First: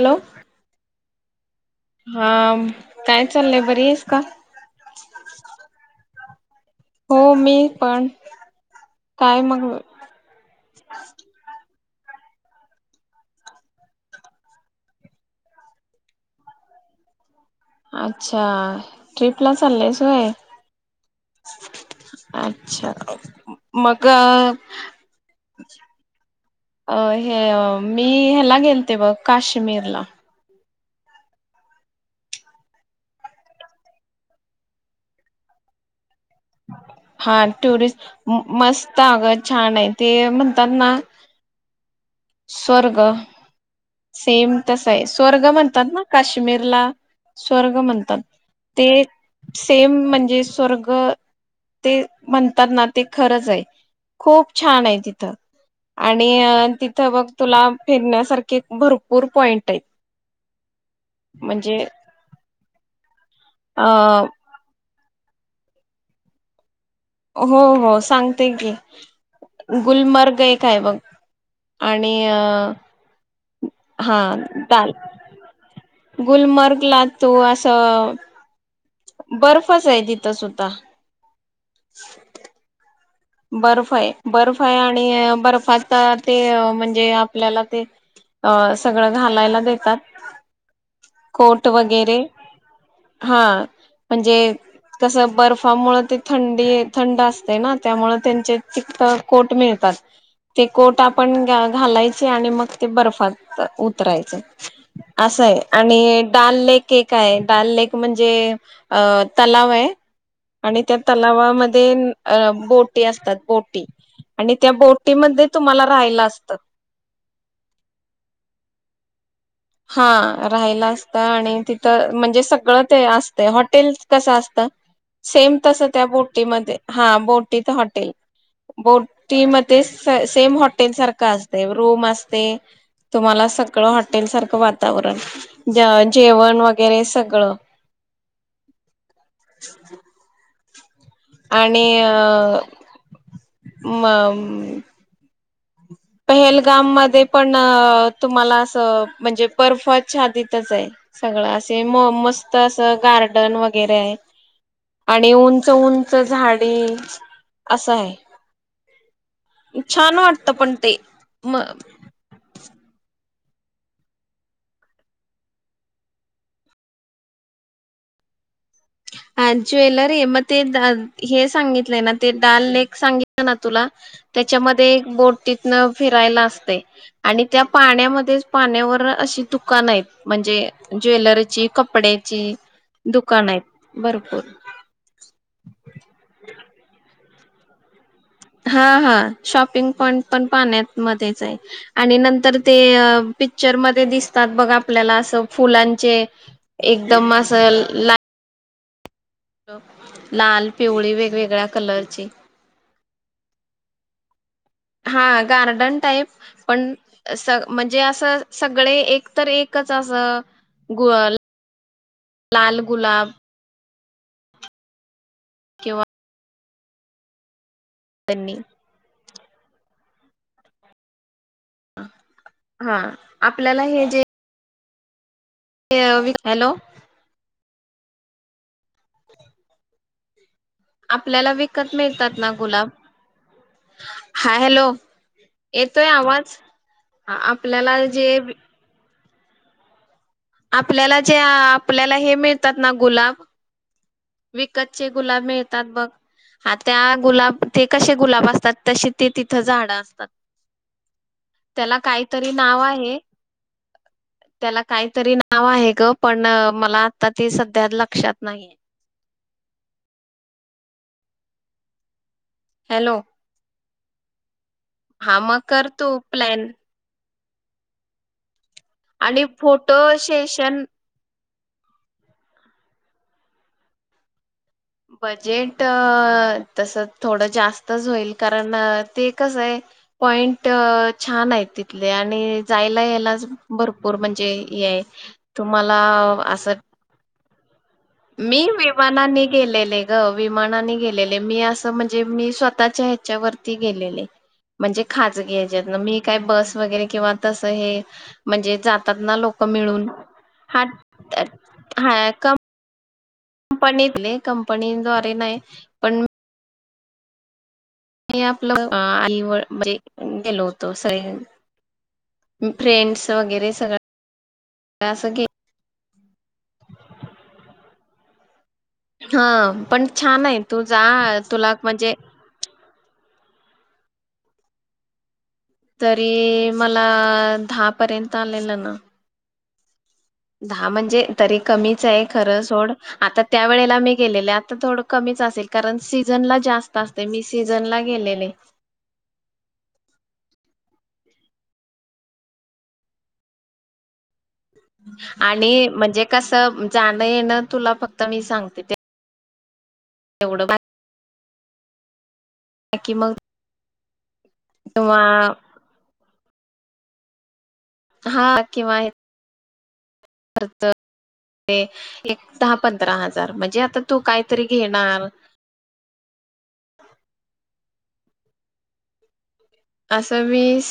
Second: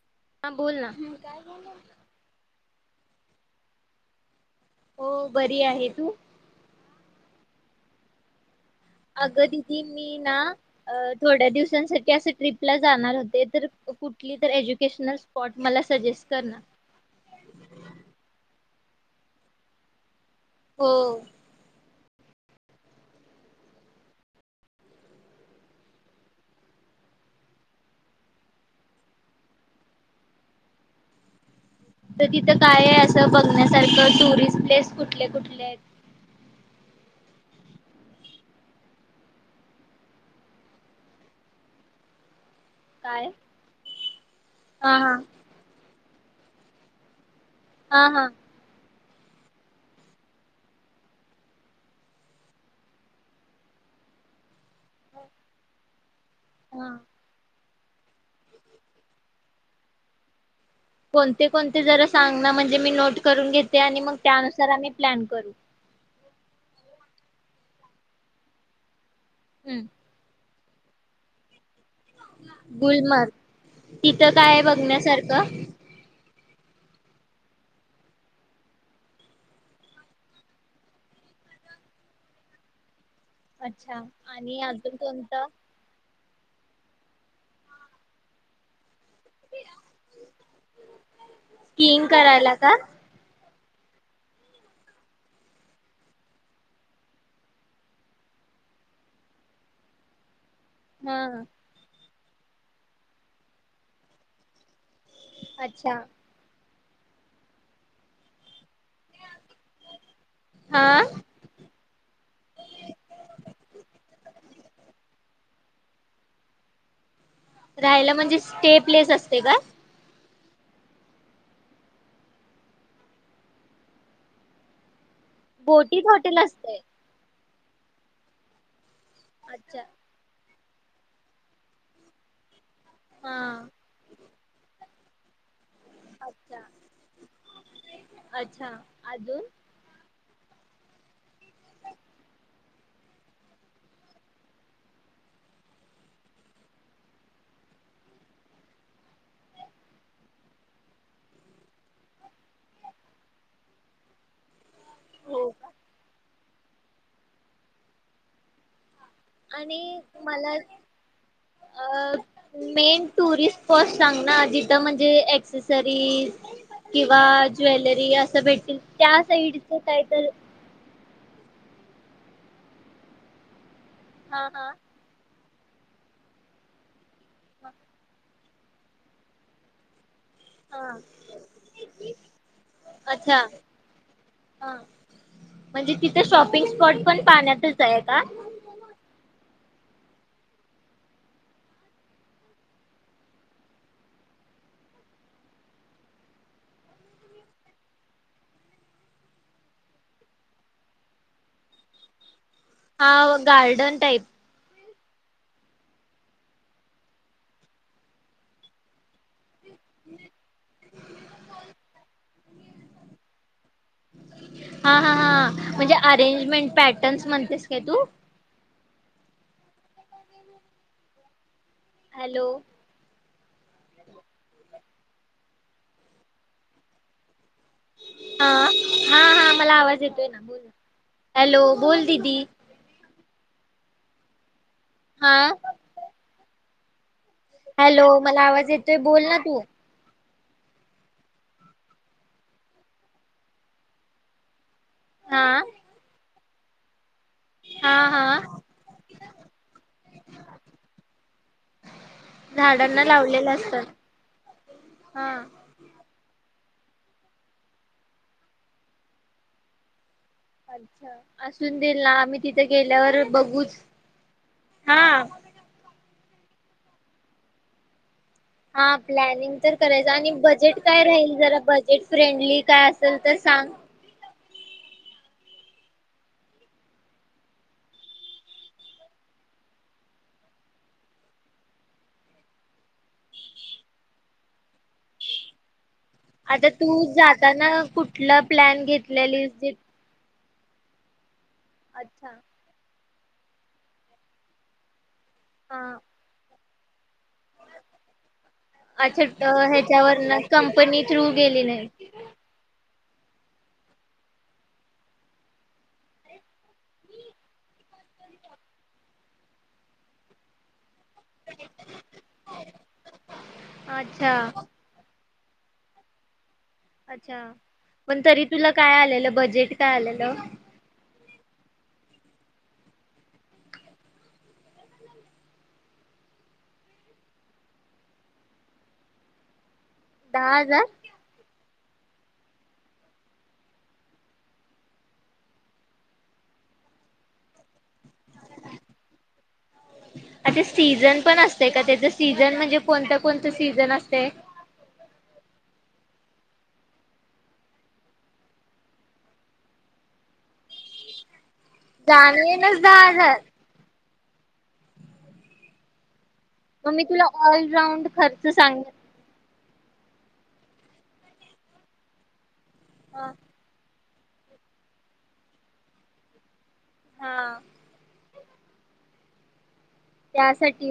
Hello हां बोल ना हा काय चाललंय बरियेस का होओ बरी आहे तू हो मीपण अगं दिदी मी ना अ थोड्या दिवसांसाठ की अस ट्रिपला जाणार होते तर कुठली तर एज्युकेशनल स्पॉट मला सजेस्ट करना अच्छा ट्रिपला चाल्लीयस होय हो [inaudible] अच्छा मगअ अ हे अ मी हेला गेलते बग काश्मीरला तर तिथं काय आहे अस बघण्यासारखं टुरिस्ट प्लेस कुठले कुठले हायत हां ट्युरिस्ट मस्त अगं छान आहे ते म्हणतात ना स्वर्ग काय सेम तसं हा आहे हा स्वर्ग म्हणतात ना काश्मीरला स्वर्ग हा म्हणतात हा ते सेम म्हणजे स्वर्ग ते म्हणतात ना ते खरंच आहे खूप छान आहे तिथं. आणि हा तिथं बघ तुला फिरण्यासारखं भरपूर पॉईट आहेत कोणते म्हणजे कोणते जरा सांग ना म्हणजे मी नोट करून घेते अ आणि मग त्यानुसार प्लॅन करू हो हो सांगते की हम्म गुलमर्ग एक काय बघ आणि गुलमर्ग अ हा तिथं काय आहे बघण्यासारखं गुलमर्ग ला तो असं बर्फच आहे तिथं सुद्धा [unintelligible] बर्फ अच्छा आहे आणि बर्फ आहे अजून आणि कोणतं बर्फाचा ते म्हणजे आपल्याला ते अ सगळं घालायला देतात कोट स्कीइंग वगैरे, करायला का हा. म्हणजे कसं बर्फामुळं ते थंडी थंड असतंय ना. त्यामुळं त्यांचे चीट कोट मिळतात. ते कोट हा आपण घालायचं आणि मग ते बर्फात उतरायचं. असं आहे अच्छा आणि डाल लेक लेक हाय डाल लेक म्हणजे अ तलाव आहे आणि त्या हा तलावामध्ये अ त्या असतात बोटी आणि बोटी मध्ये तुम्हाला राहायला असतं. राहायला म्हणजे स्टे प्लेस असते का हा राहिला असतं आणि तिथं म्हणजे सगळं ते असतंय हॉटेल कसं असतं सेम तसं बोटीत त्या हॉटेल असते बोटीमध्ये हा बोट तं हॉटेल बोटी मध्ये अच्छा स सेम हॉट टेल सारखं असतंय रूम असते. तुम्हाला हा सगळं हॉटेल सारखं तावरण ज्या अच्छा जेवण वगैरे सगळं अच्छा अजून आणि अ मम् पहेलगाम मध्ये पण तुम्हाला असं म्हणजे बर्फ छादीतचं आहे सगळं सेम मस्त असं गार्डन वगैरे आहे. आणि हो उंच का उंच झाड ते असं हाय. आणि मला ते म अ मेन टुरिस्ट स्पॉट चांगला जिथं म्हणजे एक्सेसरीज किंवा ज्वेलरी असं भेटतील. त्या अ साईडच काय ज्वेलरी तर मग ते धा हे सांगित नाही ना ते डाल नेक सांगितल ना तुला हा हा त्याच्यामध्ये एक बोट तिथनं फिरायला असतंय आणि त्या पाण्यामध्येच पाण्यावर अशी दुकानं हाईत. म्हणजे हा ज्वेलरीची, कपड्याची दुकानं हाईत. ह म्हणजे तिथं शॉपिंग स्पॉट पण पाण्यातच आहे का? हा हा. शॉपिंग पॉइंट पण पाण्यात मध्येच आहे आणि नंतर ते पिक्चर मध्ये दिसतात बघ आपल्याला असं फुलांचे एकदम असं ला लाल, पिवळी वेगवेगळ्या कलरची हा व गार्डन टाईप हा गार्डन टाईप पण स म्हणजे असं सगळे एक तर एक कच असं गुळाल लाल गुलाब हा हा हा हा. म्हणजे किंवा अरेंजमेंट पॅटर्न्स म्हणतेस काय तू? बन्नी हॅलो हा. आपल्याला हे जे ते अवि, हॅलो. अ हा हा मला आवाज येतोय ना. आपल्याला हॅलो विकत बोल मिळतात दिदी ना गुलाब? हा हाय. हॅलो हा येतोय आवाज? आपल्याला हॅलो जे मला आवाज येतोय बोल ना. तू. आपल्याला जे आपल्याला हे मिळतात ना गुलाब, वि कतचे गुलाब हा मिळतात बघ. हा त्या गुलाब ते हा कसे हा गुलाब असतात तसे ते तिथं झाडं असतात त्याला काहीतरी नाव झाडांना आहे. लावलेलं असतात त्याला काहीतरी हा ना आहे ग पण मला आता ते सध्या लक्षात नाहीे. अच्छा असून दिला आम्ही तिथं हॅलो गेल्यावर बघूच हा मग कर तू. प्लॅन. हा आणि प्लॅनिंग तर फोटो करायचं आणि बजेट सेशन काय राहील? जरा बजेट फ्रेंडली काय असेल तर सांग. बजेट तसं थोडं जास्तच होईल, कारण ते कसं आहे पॉइंट छान आहे तिथले आणि जायला यायला भरपूर म्हणजे हे आहे तुम्हा ला असं त्यांना मी विमानाने गेलेले गं. विमानानी गेले. हे मी असं म्हणजे अच्छा मी स्वतःच्या च्या वरती गेलेले म्हणजे खाजगी हा हेज्यातन मी काय बस वगैरे किंवा तसं हे म्हणजे जातात अच्छा ना लोक मिळून ह्याच्यावर ना हा कंपनी थ्रू गेली नाही. हा का कंपनीतले कंपनी द्वारे नाही पण मी आपलं आई व म्हणजे गेलो. तोस आहे फ्रेंड्स वगैरे अच्छा सगळं असं गे अच्छा म्हणंतरी हा पण छान आहे तू जा तुला म्हणजे तरी मला दहा पर्यंत आलेला ना. दहा म्हणजे तरी कमीच आहे खरं सोड आता त्या वेळेला मी गेलेले आता थोडं कमीच असेल कारण सीझनला जास्त असते, मी सीज जनला गेलेले. अच्छा सीझन पण असते का, त्याचा सीझन म्हणजे कोणता-कोणता सीझन असते? आणि म्हणजे कसं जाणं येणं तुला फक्त मी सांगते ते एवढं ब जाणी तिकडे जाज आहे. तुम्हा मग मी तुला ऑल राउण्ड खर्च सांग तर एक दहा-पंधरा हा हजार म्हणजे आता तू काहीतरी घेणार? हा असं वीस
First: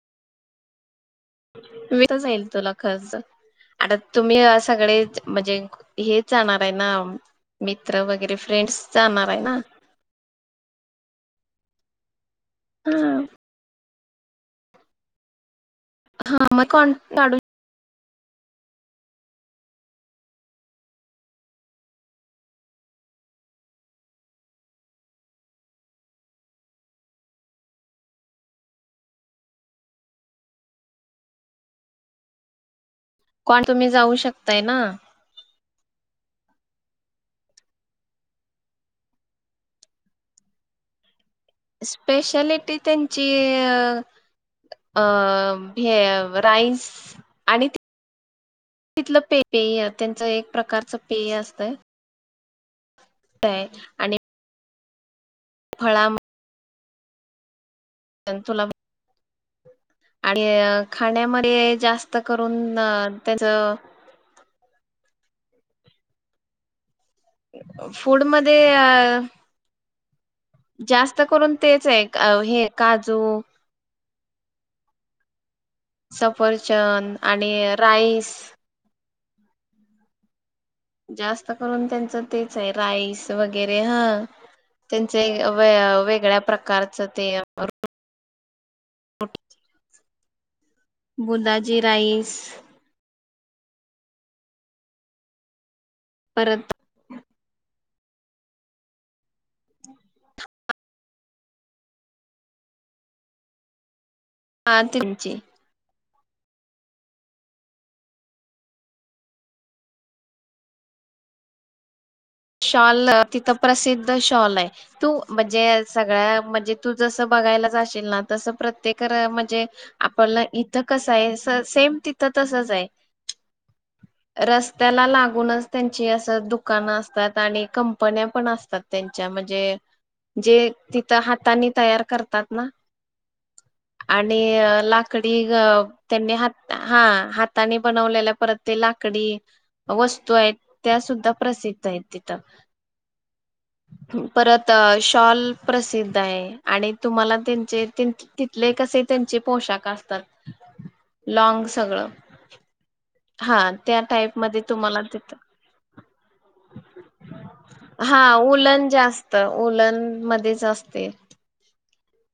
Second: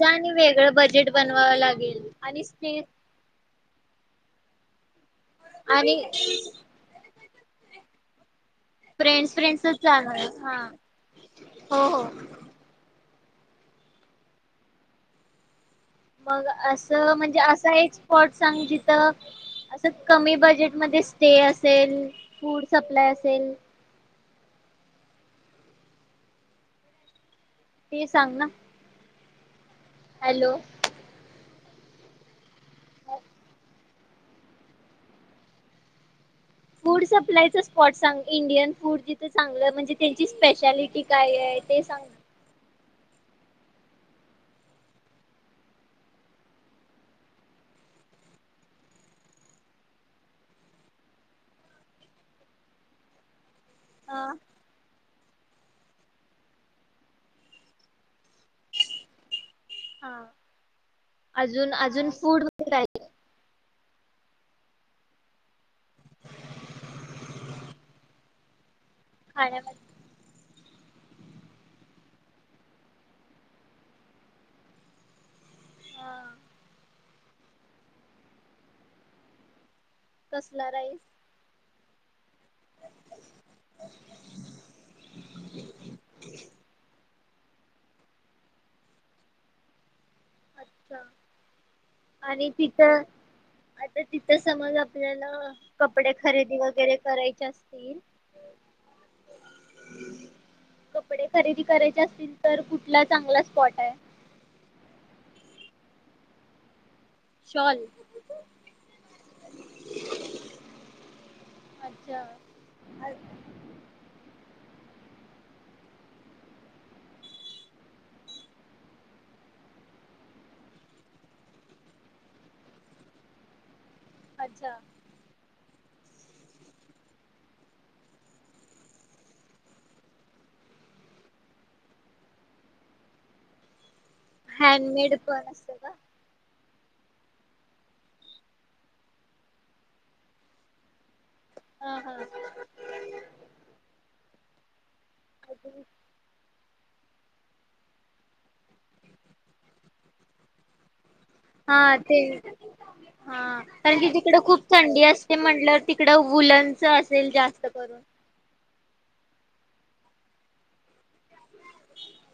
त्यानी वेगळं बजेट बनवाव लागेल वीस आणि जाईल तुला स्पे खर्च आता तुम्ही आ सगळे म्हणजे आणि हेच जाणार आहे ना मित्र वगैरे फ्रेंड्स जाणार आहे ना फ्रेंड्स-फ्रेंड्सच जाणार आहेत हा. हो हो हाव मग असं म्हणजे असं हेच स्पॉट सांग जिथ असं कमी बजेट मध्ये स्टे असेल फूड सप्लाय असेल ते सांग ना. हॅलो कौन तुम्ही जाऊ शकताय ना. फूड सप्लायच स्पॉट सांग इंडियन फूड जिथं चांगलं म्हणजे त्यांची स्पेशलिटी स्पेशालिटी त्यांची अ हे राईस आणि तिथलं प पेय त्यांच एक प्रकारचं पेय असतंय आणि ना. हा फळा त सोलापूर हा आणि अजून खाण्यामध्ये अजून जास्त फूड मध्ये करून काय त्याच फूड मध्ये अ खाण्यामध्ये जास्त करून तेच आहे हे काजू हा सफरचंद आणि राईस तसं कुठला राईस जास्त करून त्याचं तेच आहे राईस वगैरे हा त्यांचे व वेगळ्या प्रकारचं ते [inaudible] अच्छा बुंनाजी राईस आणि तिथं आता तिथं समज आपल्याला कपडे खरेदी परत वगैरे करायचे असं कपडे खरेदी करायचे असतील तर कुठला चांगला स्पॉट आहे हा तुमची शॉल अच्छा शॉल तिथं प्रसिद्ध शॉल आहे तु म्हणजे सगळ्या म्हणजे तू जसं बघायला जाशील ना तसं प्रत्येक म्हणजे आपला इथं कसं आहे सेम तिथं तसंच आहे अच्छा रस्त्याला लागूनच त्यांची असं दुकानं असं कंपन्या पण असतात त्यांच्या म्हणजे जे तिथं हातानी तयार करतात ना आणि हँडमेड लाकडी पण असतं का? त्यांनी हात हा हाताने बनवलेल्या परत ते लाकडी वस्तू आहेत त्या सुद्धा प्रसिद्ध हा हा आहेत. परत शॉल प्रसिद्ध आहे आणि तुम्हाला त्यांचे कसे त्यांचे पोशाख असतात लॉंग हा सगळं ते हा कारण त्या की टाईप तिकडं मध्ये खूप तुम्हाला च असेल जास्त करून. हा उलन जास्त ऊलन मध्येच असते. [inaudible]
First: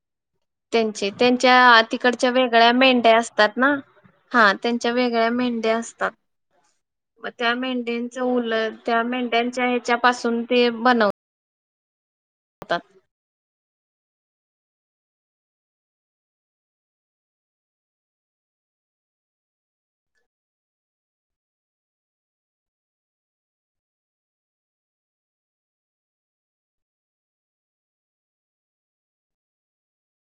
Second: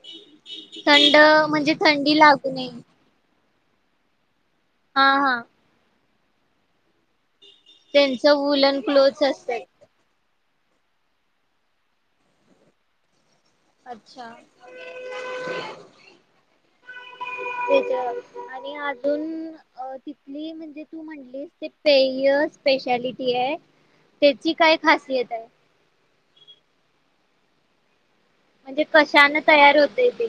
त्यांचे थंड म्हणजे त्यांच्या थंडी तिकडच्या लागू नये वेगळ्या मेंढ्या असत त्यात ना. हा त्यांच्या हा वेगळ्या हा मेंढ्या असतात. [inaudible] त्या मेंढ्यांच त्यांचं उल वुलन त्या क्लोथ्स मेंढ्यांच्या असतात. ह्याच्यापासून, ते बनव तात. अच्छा, तेज आणि अजून अ तिथली म्हणजे तू म्हण लीस ते पेय स्पेशालिटीय आहे तेची काय खासियतय. म्हणजे कशानं तयार होतय ते.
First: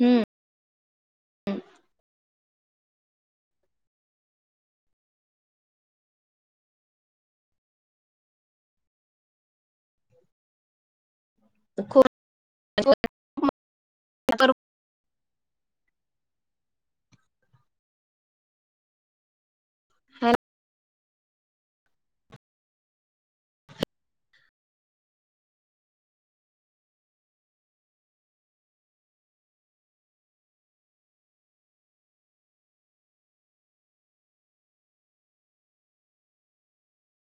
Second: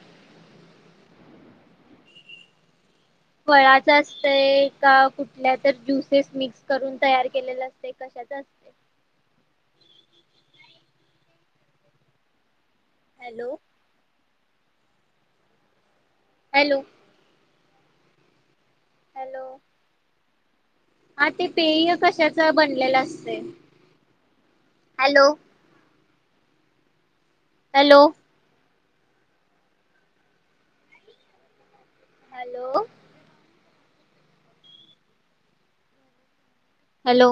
हम्म. [inaudible] फळाच असतय, का कुठल्या तर ज्युसेस मिक्स करून तयार केलेलं असतय कशाच असतय. खुर हॅलो. [unintelligible] हॅलो. हॅलो. हॅल हा ते पेय कशाच बनलेलं असतय. हॅलो. हॅलो. हॅलो. हॅलो.